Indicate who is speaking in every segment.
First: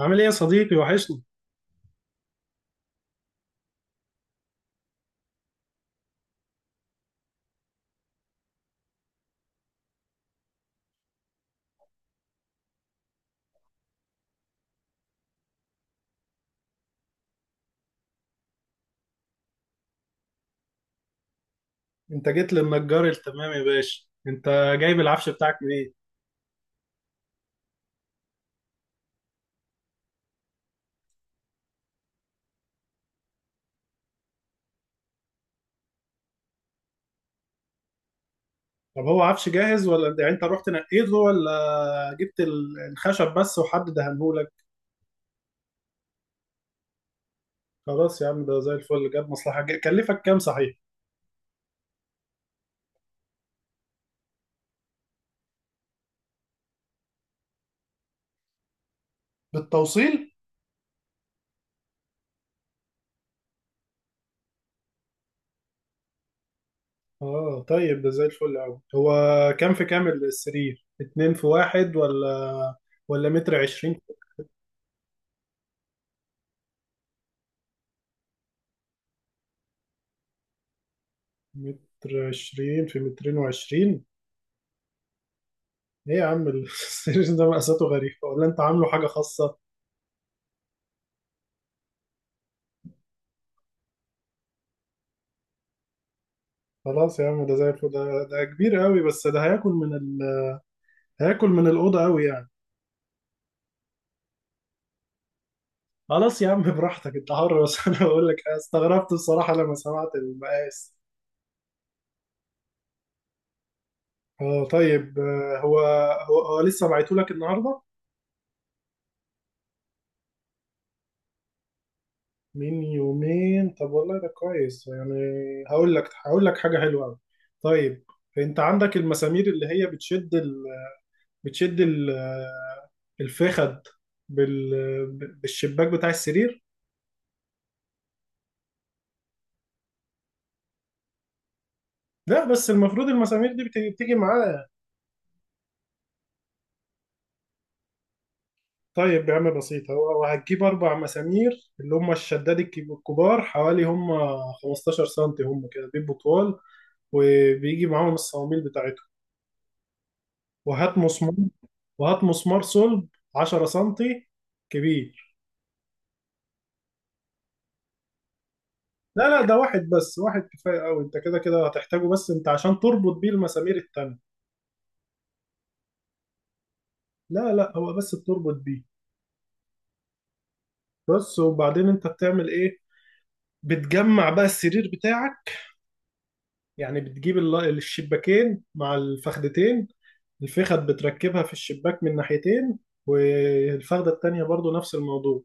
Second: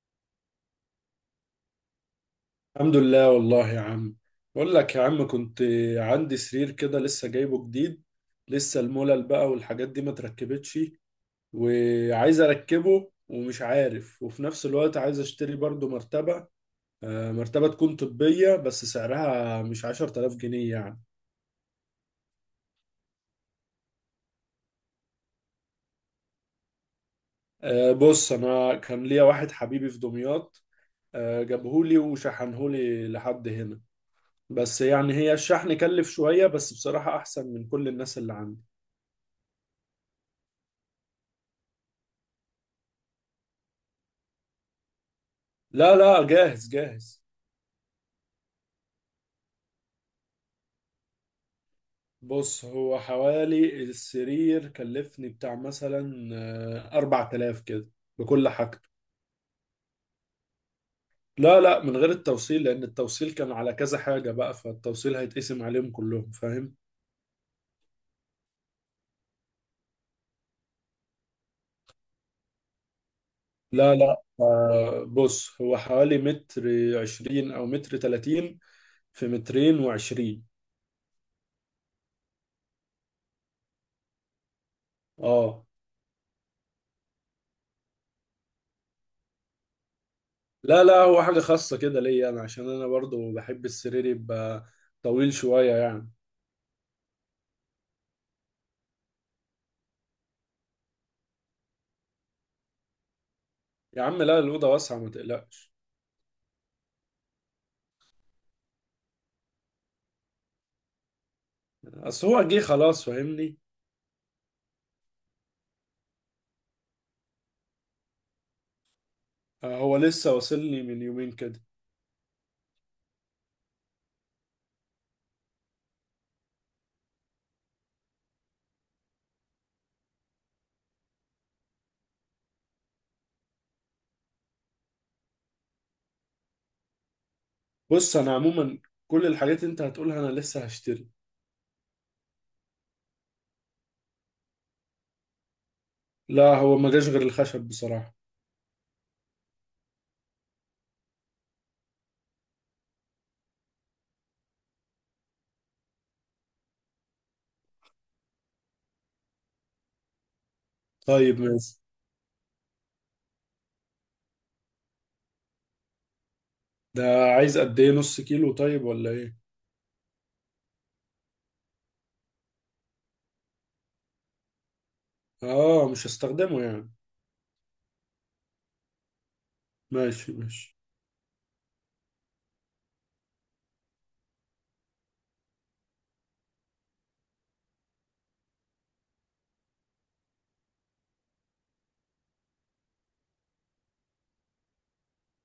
Speaker 1: عامل ايه يا صديقي؟ وحشني.
Speaker 2: الحمد لله والله يا عم. بقول لك يا عم كنت عندي سرير كده لسه جايبه جديد. لسه الملل بقى والحاجات دي ما تركبتش. وعايز اركبه ومش عارف، وفي نفس الوقت عايز اشتري برضو مرتبة. مرتبة تكون طبية بس سعرها مش 10,000 جنيه يعني.
Speaker 1: انت جيت للنجار التمام يا باشا، انت جايب العفش بتاعك منين؟
Speaker 2: بص انا كان ليا واحد حبيبي في دمياط. جابهولي وشحنهولي لحد هنا. بس يعني هي الشحن كلف شوية، بس بصراحة احسن من كل الناس اللي عندي.
Speaker 1: طب هو عفش جاهز ولا يعني انت رحت نقيته، ولا الخشب بس وحد دهنهولك؟
Speaker 2: لا لا، جاهز جاهز.
Speaker 1: خلاص يا عم، ده زي الفل. كلفك كام صحيح؟
Speaker 2: بص هو حوالي السرير كلفني بتاع مثلا 4000 كده، بكل حاجته.
Speaker 1: بالتوصيل؟
Speaker 2: لا لا، من غير التوصيل، لأن التوصيل كان على كذا حاجة بقى، فالتوصيل هيتقسم عليهم كلهم، فاهم؟
Speaker 1: اه طيب، ده زي الفل قوي. هو كام في كام السرير، اتنين في واحد ولا متر
Speaker 2: لا
Speaker 1: عشرين؟
Speaker 2: لا، بص هو حوالي متر عشرين أو متر تلاتين، في مترين وعشرين.
Speaker 1: متر عشرين في مترين وعشرين؟
Speaker 2: اه.
Speaker 1: ايه يا عم السرير ده مقاساته غريبة ولا انت عامله حاجة خاصة؟
Speaker 2: لا لا، هو حاجة خاصة كده ليا أنا، عشان أنا برضو بحب السرير يبقى طويل شوية يعني.
Speaker 1: خلاص يا عم، ده زي الفل. ده كبير قوي، بس ده هياكل هياكل من الأوضة قوي يعني.
Speaker 2: يا عم لا، الأوضة واسعة، ما تقلقش.
Speaker 1: خلاص يا عم، براحتك انت حر، بس انا بقول لك، أنا استغربت بصراحة لما سمعت المقاس.
Speaker 2: اصل هو جه خلاص، فاهمني؟
Speaker 1: اه طيب، هو لسه بعته لك النهارده؟
Speaker 2: هو لسه واصل لي من يومين كده.
Speaker 1: من يومين؟ طب والله ده كويس يعني. هقول لك حاجة حلوة قوي. طيب، انت عندك المسامير اللي هي بتشد الفخد بالشباك بتاع السرير؟
Speaker 2: بص انا عموما كل الحاجات اللي انت هتقولها انا لسه هشتري.
Speaker 1: لا بس المفروض المسامير دي بتيجي معاه.
Speaker 2: لا، هو ما جاش غير الخشب بصراحة.
Speaker 1: طيب يا عم بسيطة، هو هتجيب أربع مسامير اللي هم الشداد، الكبار حوالي، هم 15 سنتي، هم كده بيبقوا طوال، وبيجي معاهم الصواميل بتاعتهم. وهات مسمار،
Speaker 2: طيب ماشي.
Speaker 1: وهات مسمار صلب 10 سنتي كبير.
Speaker 2: ده عايز قد ايه؟ نص كيلو طيب ولا
Speaker 1: لا
Speaker 2: ايه؟
Speaker 1: لا، ده واحد بس، واحد كفاية أوي، أنت كده كده هتحتاجه، بس أنت عشان تربط بيه المسامير التانية.
Speaker 2: اه، مش هستخدمه يعني.
Speaker 1: لا لا، هو بس بتربط بيه.
Speaker 2: ماشي ماشي.
Speaker 1: بس، وبعدين أنت بتعمل إيه؟ بتجمع بقى السرير بتاعك. يعني بتجيب الشباكين مع الفخدتين. الفخد بتركبها في الشباك من ناحيتين، والفخدة التانية برضو نفس الموضوع.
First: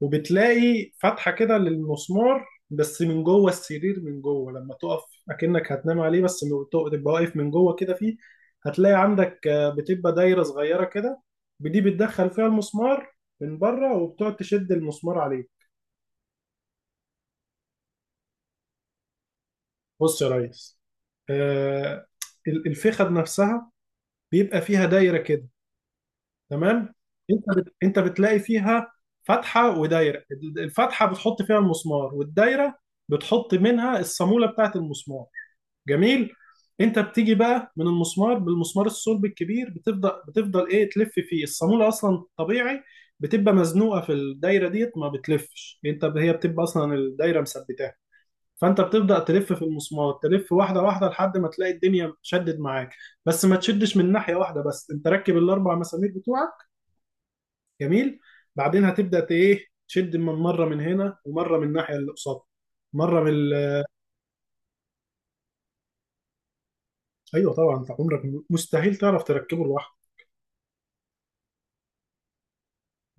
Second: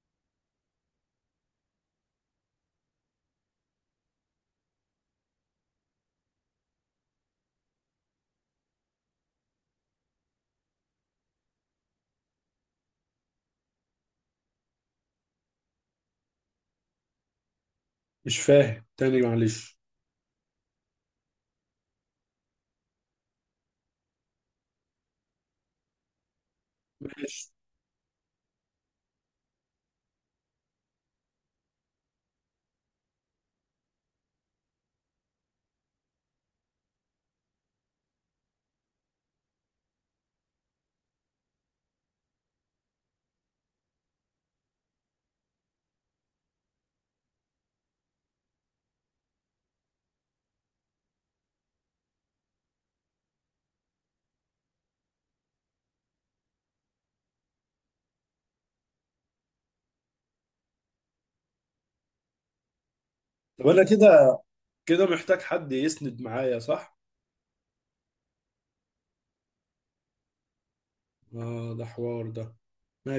Speaker 1: وبتلاقي فتحة كده للمسمار، بس من جوه السرير من جوه لما تقف. اكنك هتنام عليه، بس لما تبقى واقف من جوه كده فيه. هتلاقي عندك بتبقى دايرة صغيرة كده، دي بتدخل فيها المسمار من بره، وبتقعد تشد المسمار عليه.
Speaker 2: مش فاهم تاني، معلش.
Speaker 1: بص يا ريس، آه، الفخد نفسها بيبقى فيها دايرة كده. تمام؟
Speaker 2: ماشي.
Speaker 1: انت بتلاقي فيها فتحه ودايره. الفتحه بتحط فيها المسمار، والدايره بتحط منها الصاموله بتاعت المسمار. جميل. انت بتيجي بقى من المسمار، بالمسمار الصلب الكبير بتفضل تلف فيه الصاموله اصلا طبيعي. بتبقى مزنوقه في الدايره ديت، ما بتلفش. هي بتبقى اصلا الدايره مثبتاها. فانت بتبدا تلف في المسمار، تلف واحده واحده لحد ما تلاقي الدنيا شدت معاك. بس ما تشدش من ناحيه واحده بس، انت ركب الاربع مسامير بتوعك. جميل. بعدين هتبدا ت- ايه تشد من مره من هنا ومره من الناحيه اللي قصادها، مره من
Speaker 2: طب
Speaker 1: ال...
Speaker 2: انا كده كده محتاج حد يسند معايا، صح؟
Speaker 1: ايوه طبعا، انت عمرك مستحيل تعرف تركبه لوحدك.
Speaker 2: اه، ده حوار ده.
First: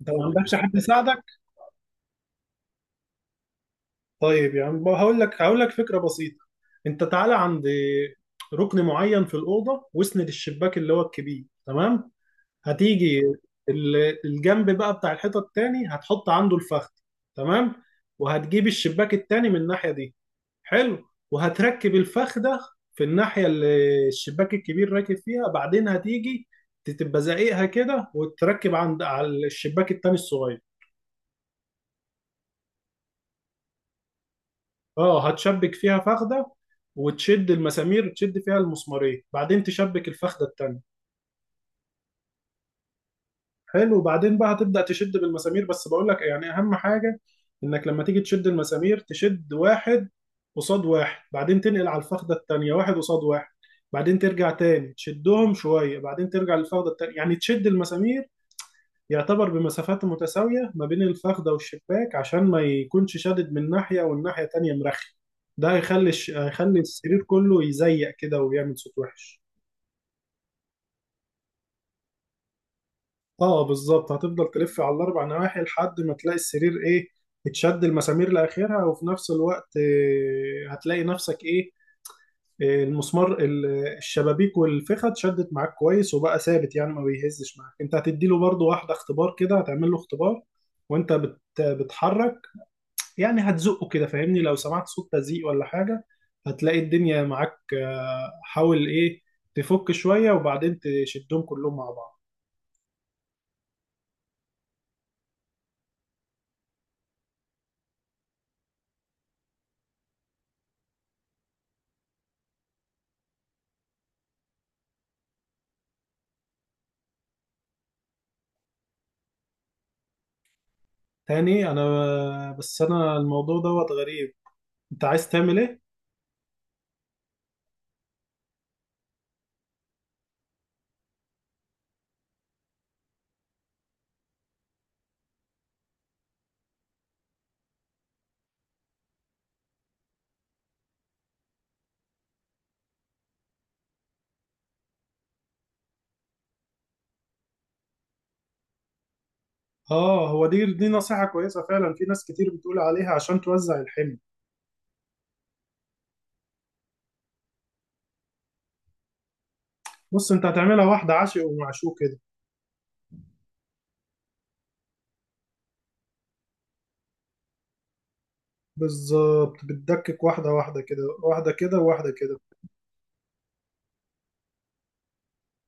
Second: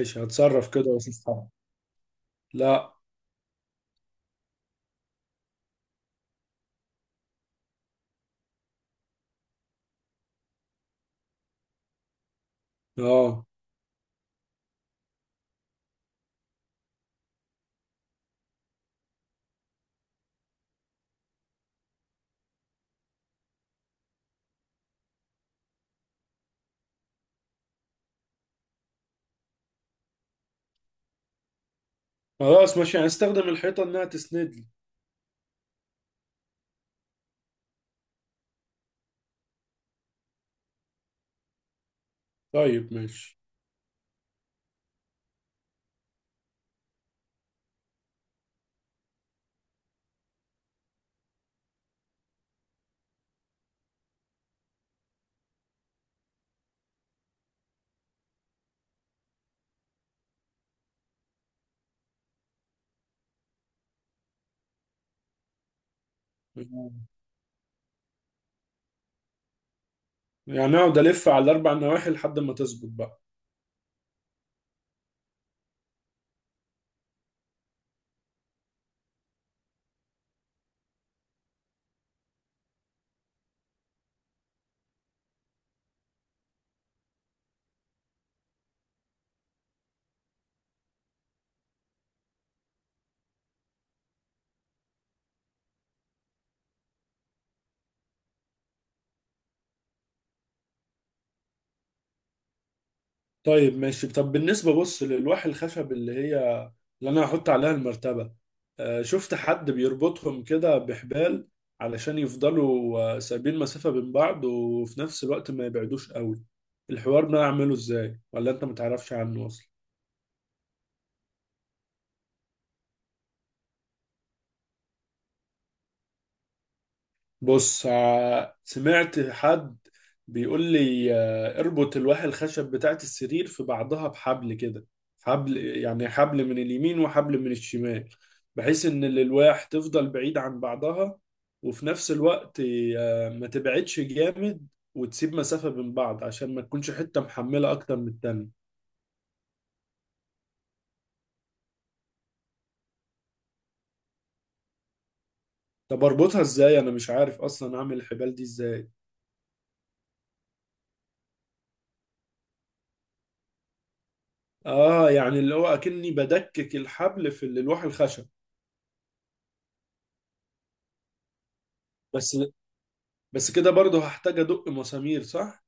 Speaker 1: انت ما صعب عندكش جدا
Speaker 2: هتصرف
Speaker 1: حد
Speaker 2: كده واشوف
Speaker 1: يساعدك؟
Speaker 2: حاجة. لا.
Speaker 1: طيب يعني هقول لك فكره بسيطه. انت تعالى عند ركن معين في الاوضه، واسند الشباك اللي هو الكبير. تمام؟ هتيجي
Speaker 2: اه،
Speaker 1: الجنب بقى بتاع الحيطه التاني، هتحط عنده الفخذ. تمام. وهتجيب الشباك التاني من الناحيه دي. حلو. وهتركب الفخ ده في الناحية اللي الشباك الكبير راكب فيها. بعدين هتيجي تبقى زقيقها كده، وتركب عند على الشباك التاني الصغير.
Speaker 2: خلاص ماشي، هستخدم الحيطة انها تسند لي.
Speaker 1: اه، هتشبك فيها فخدة، وتشد المسامير، تشد فيها المسمارين. بعدين تشبك الفخدة التانية.
Speaker 2: طيب ماشي.
Speaker 1: حلو. وبعدين بقى هتبدأ تشد بالمسامير، بس بقول لك يعني اهم حاجة: انك لما تيجي تشد المسامير، تشد واحد قصاد واحد، بعدين تنقل على الفخدة التانية واحد قصاد واحد، بعدين ترجع تاني تشدهم شوية، بعدين ترجع للفخدة التانية. يعني تشد المسامير يعتبر بمسافات متساوية ما بين الفخدة والشباك، عشان ما يكونش شادد من ناحية والناحية التانية مرخي. ده هيخلي
Speaker 2: آه.
Speaker 1: السرير كله يزيق كده ويعمل صوت وحش.
Speaker 2: يعني اقعد الف على الاربع نواحي لحد ما تظبط بقى.
Speaker 1: اه بالظبط، هتفضل تلف على الاربع نواحي لحد ما تلاقي السرير ايه، اتشد المسامير لاخرها. وفي نفس الوقت هتلاقي نفسك ايه، المسمار الشبابيك والفخة اتشدت معاك كويس، وبقى ثابت، يعني ما بيهزش معاك. انت هتديله برضو واحدة اختبار كده، هتعمل له اختبار. وانت بتحرك، يعني هتزقه كده فاهمني. لو سمعت صوت تزيق ولا حاجة، هتلاقي الدنيا معاك. حاول ايه تفك شوية، وبعدين تشدهم كلهم مع بعض.
Speaker 2: طيب ماشي. طب بالنسبه، بص، للوح الخشب اللي هي اللي انا هحط عليها المرتبه. شفت حد بيربطهم كده بحبال علشان يفضلوا سايبين مسافه بين بعض، وفي نفس الوقت ما يبعدوش قوي. الحوار ده اعمله ازاي، ولا انت متعرفش عنه اصلا؟
Speaker 1: تاني؟ انا بس انا الموضوع دوت غريب، انت عايز تعمل ايه؟
Speaker 2: بص، سمعت حد بيقول لي اربط الواح الخشب بتاعت السرير في بعضها بحبل كده. حبل يعني حبل من اليمين وحبل من الشمال. بحيث ان الالواح تفضل بعيد عن بعضها، وفي نفس الوقت ما تبعدش جامد، وتسيب مسافة بين بعض عشان ما تكونش حتة محملة اكتر من التانية.
Speaker 1: اه، هو دي نصيحة كويسة فعلا، في ناس كتير بتقول عليها عشان توزع الحمل.
Speaker 2: طب اربطها ازاي؟ انا مش عارف اصلا اعمل الحبال دي ازاي.
Speaker 1: بص، انت هتعملها واحدة عشق ومعشوق كده.
Speaker 2: اه، يعني اللي هو اكني بدكك الحبل في الواح الخشب.
Speaker 1: بالظبط، بتدكك واحدة واحدة كده، واحدة كده وواحدة
Speaker 2: بس
Speaker 1: كده.
Speaker 2: بس كده برضه هحتاج ادق مسامير، صح؟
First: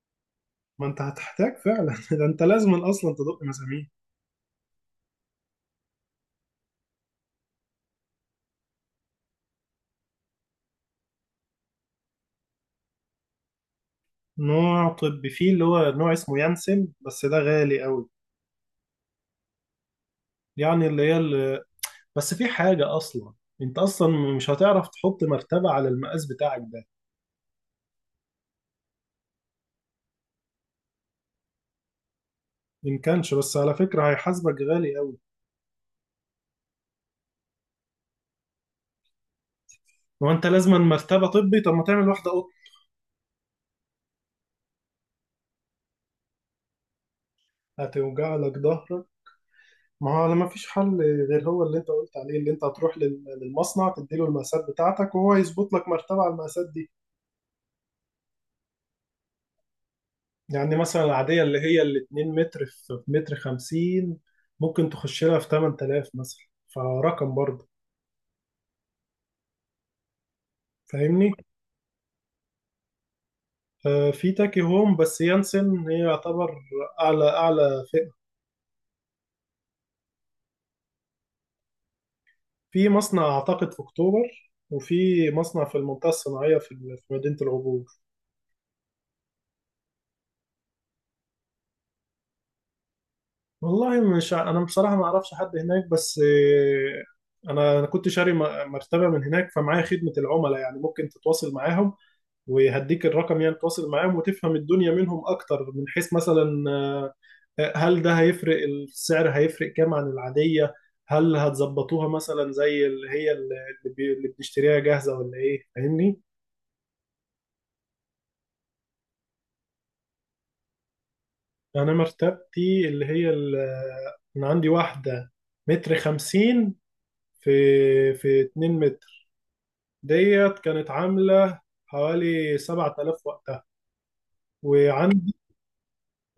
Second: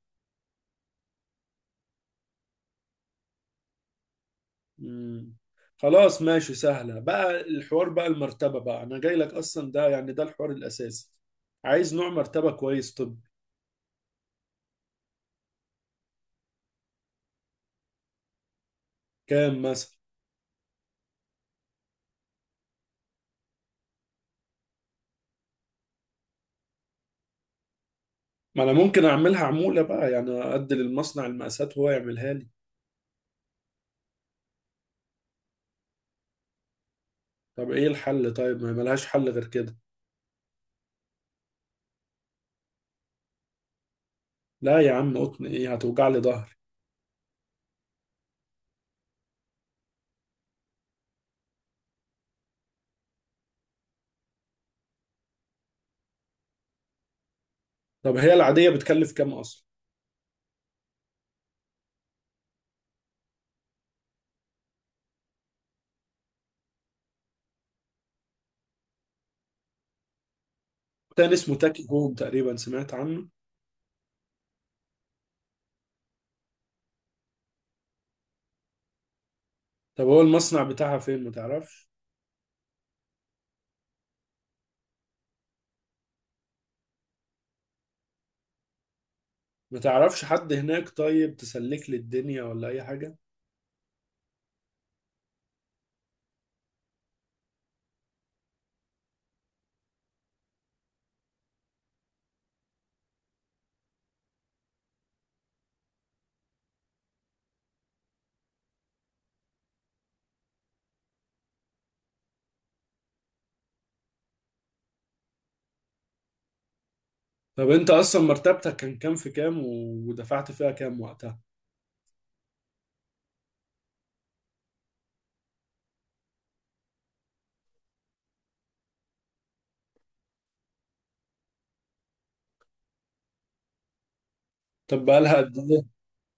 Speaker 1: ما انت هتحتاج فعلا ده انت لازم اصلا تدق مسامير.
Speaker 2: مم. خلاص ماشي، سهلة بقى الحوار. بقى المرتبة بقى، انا جاي لك اصلا، ده يعني ده الحوار الاساسي. عايز نوع مرتبة كويس. طب
Speaker 1: نوع طبي فيه، اللي هو نوع اسمه يانسن، بس ده غالي قوي.
Speaker 2: كام مثلا؟
Speaker 1: يعني اللي هي اللي... بس في حاجة اصلا، انت اصلا مش هتعرف تحط مرتبة على المقاس بتاعك ده.
Speaker 2: ما انا ممكن اعملها عمولة بقى، يعني ادي للمصنع المقاسات وهو يعملها لي.
Speaker 1: إن كانش، بس على فكرة هيحاسبك غالي قوي.
Speaker 2: طب ايه الحل طيب؟ ما ملهاش حل غير كده؟
Speaker 1: هو أنت لازما مرتبة طبي؟ طب ما تعمل واحدة قط.
Speaker 2: لا يا عم، قطن ايه؟ هتوجع لي ظهري.
Speaker 1: هتوجع لك ظهرك؟ ما هو ما فيش حل غير هو اللي أنت قلت عليه، اللي أنت هتروح للمصنع تديله المقاسات بتاعتك وهو يظبط لك مرتبة على المقاسات دي.
Speaker 2: طب هي العادية بتكلف كام اصلا؟
Speaker 1: يعني مثلا العادية اللي هي ال 2 متر في متر 50، ممكن تخش لها في 8000 مثلا، فرقم برضه. فاهمني؟
Speaker 2: تاني اسمه تاكي هوم، تقريبا سمعت عنه.
Speaker 1: في تاكي هوم، بس يانسن هي يعتبر أعلى أعلى.
Speaker 2: طب هو المصنع بتاعها فين؟ ما تعرفش؟
Speaker 1: في مصنع أعتقد في أكتوبر، وفي مصنع في المنطقة الصناعية في مدينة العبور.
Speaker 2: ما تعرفش حد هناك طيب؟ تسلك لي الدنيا ولا اي حاجة؟
Speaker 1: والله مش أنا بصراحة ما أعرفش حد هناك، بس أنا كنت شاري مرتبة من هناك، فمعايا خدمة العملاء، يعني ممكن تتواصل معاهم وهديك الرقم. يعني تتواصل معاهم وتفهم الدنيا منهم أكتر، من حيث مثلا هل ده هيفرق السعر؟ هيفرق كام عن العادية؟ هل هتظبطوها مثلا زي اللي هي اللي بي- اللي بنشتريها جاهزة، ولا إيه فاهمني؟
Speaker 2: طب انت اصلا مرتبتك كان كام في كام، ودفعت فيها كام وقتها؟
Speaker 1: انا مرتبتي اللي هي انا عندي واحده متر خمسين في في 2 متر، ديت كانت عامله حوالي 7000 وقتها.
Speaker 2: طب
Speaker 1: وعندي
Speaker 2: بقالها قد ايه؟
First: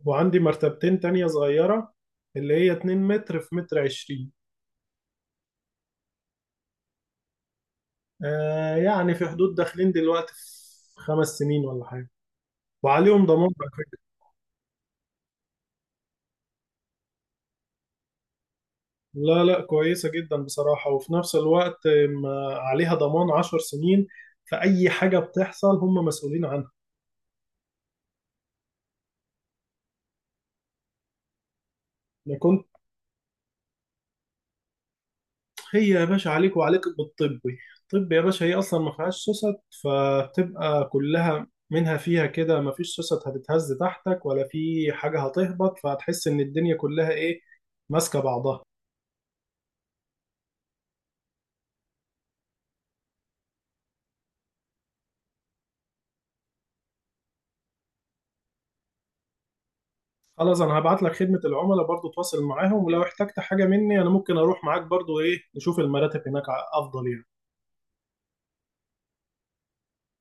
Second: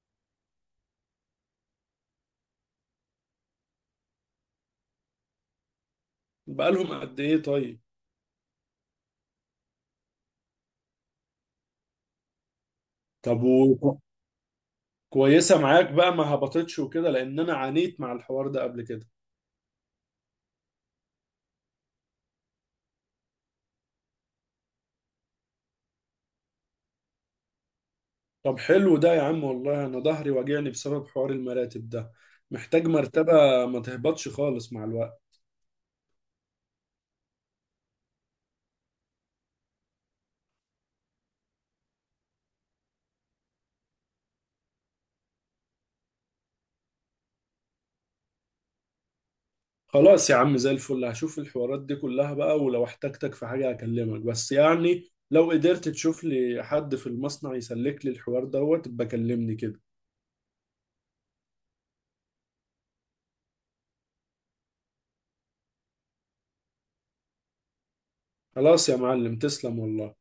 Speaker 1: وعندي مرتبتين تانية صغيرة، اللي هي 2 متر في متر عشرين.
Speaker 2: بقالهم قد ايه طيب؟
Speaker 1: آه يعني في حدود داخلين دلوقتي في 5 سنين ولا حاجة، وعليهم
Speaker 2: طب،
Speaker 1: ضمان على فكرة.
Speaker 2: وكويسة معاك بقى؟ ما هبطتش وكده؟ لان انا عانيت مع الحوار ده قبل كده.
Speaker 1: لا لا، كويسة جدا بصراحة. وفي نفس الوقت، ما عليها ضمان 10 سنين، فأي حاجة بتحصل هم مسؤولين عنها.
Speaker 2: طب حلو ده يا عم والله، انا ظهري واجعني بسبب حوار المراتب ده.
Speaker 1: انا كنت،
Speaker 2: محتاج مرتبة ما تهبطش خالص مع الوقت.
Speaker 1: هي يا باشا عليك، وعليك بالطبي. الطب يا باشا هي اصلا ما فيهاش سوست، فبتبقى كلها منها فيها كده، ما فيش سوست هتتهز تحتك ولا في حاجه هتهبط، فهتحس ان الدنيا كلها ايه، ماسكه بعضها.
Speaker 2: خلاص يا عم زي الفل، هشوف الحوارات دي كلها بقى، ولو احتجتك في حاجة هكلمك، بس يعني لو قدرت تشوف لي حد في المصنع يسلك لي الحوار دوت بكلمني كده.
Speaker 1: خلاص، انا هبعت لك خدمه العملاء برضو، تواصل معاهم. ولو احتجت حاجه مني، انا ممكن اروح معاك برضو ايه نشوف المراتب هناك افضل يعني.
Speaker 2: خلاص يا معلم، تسلم والله.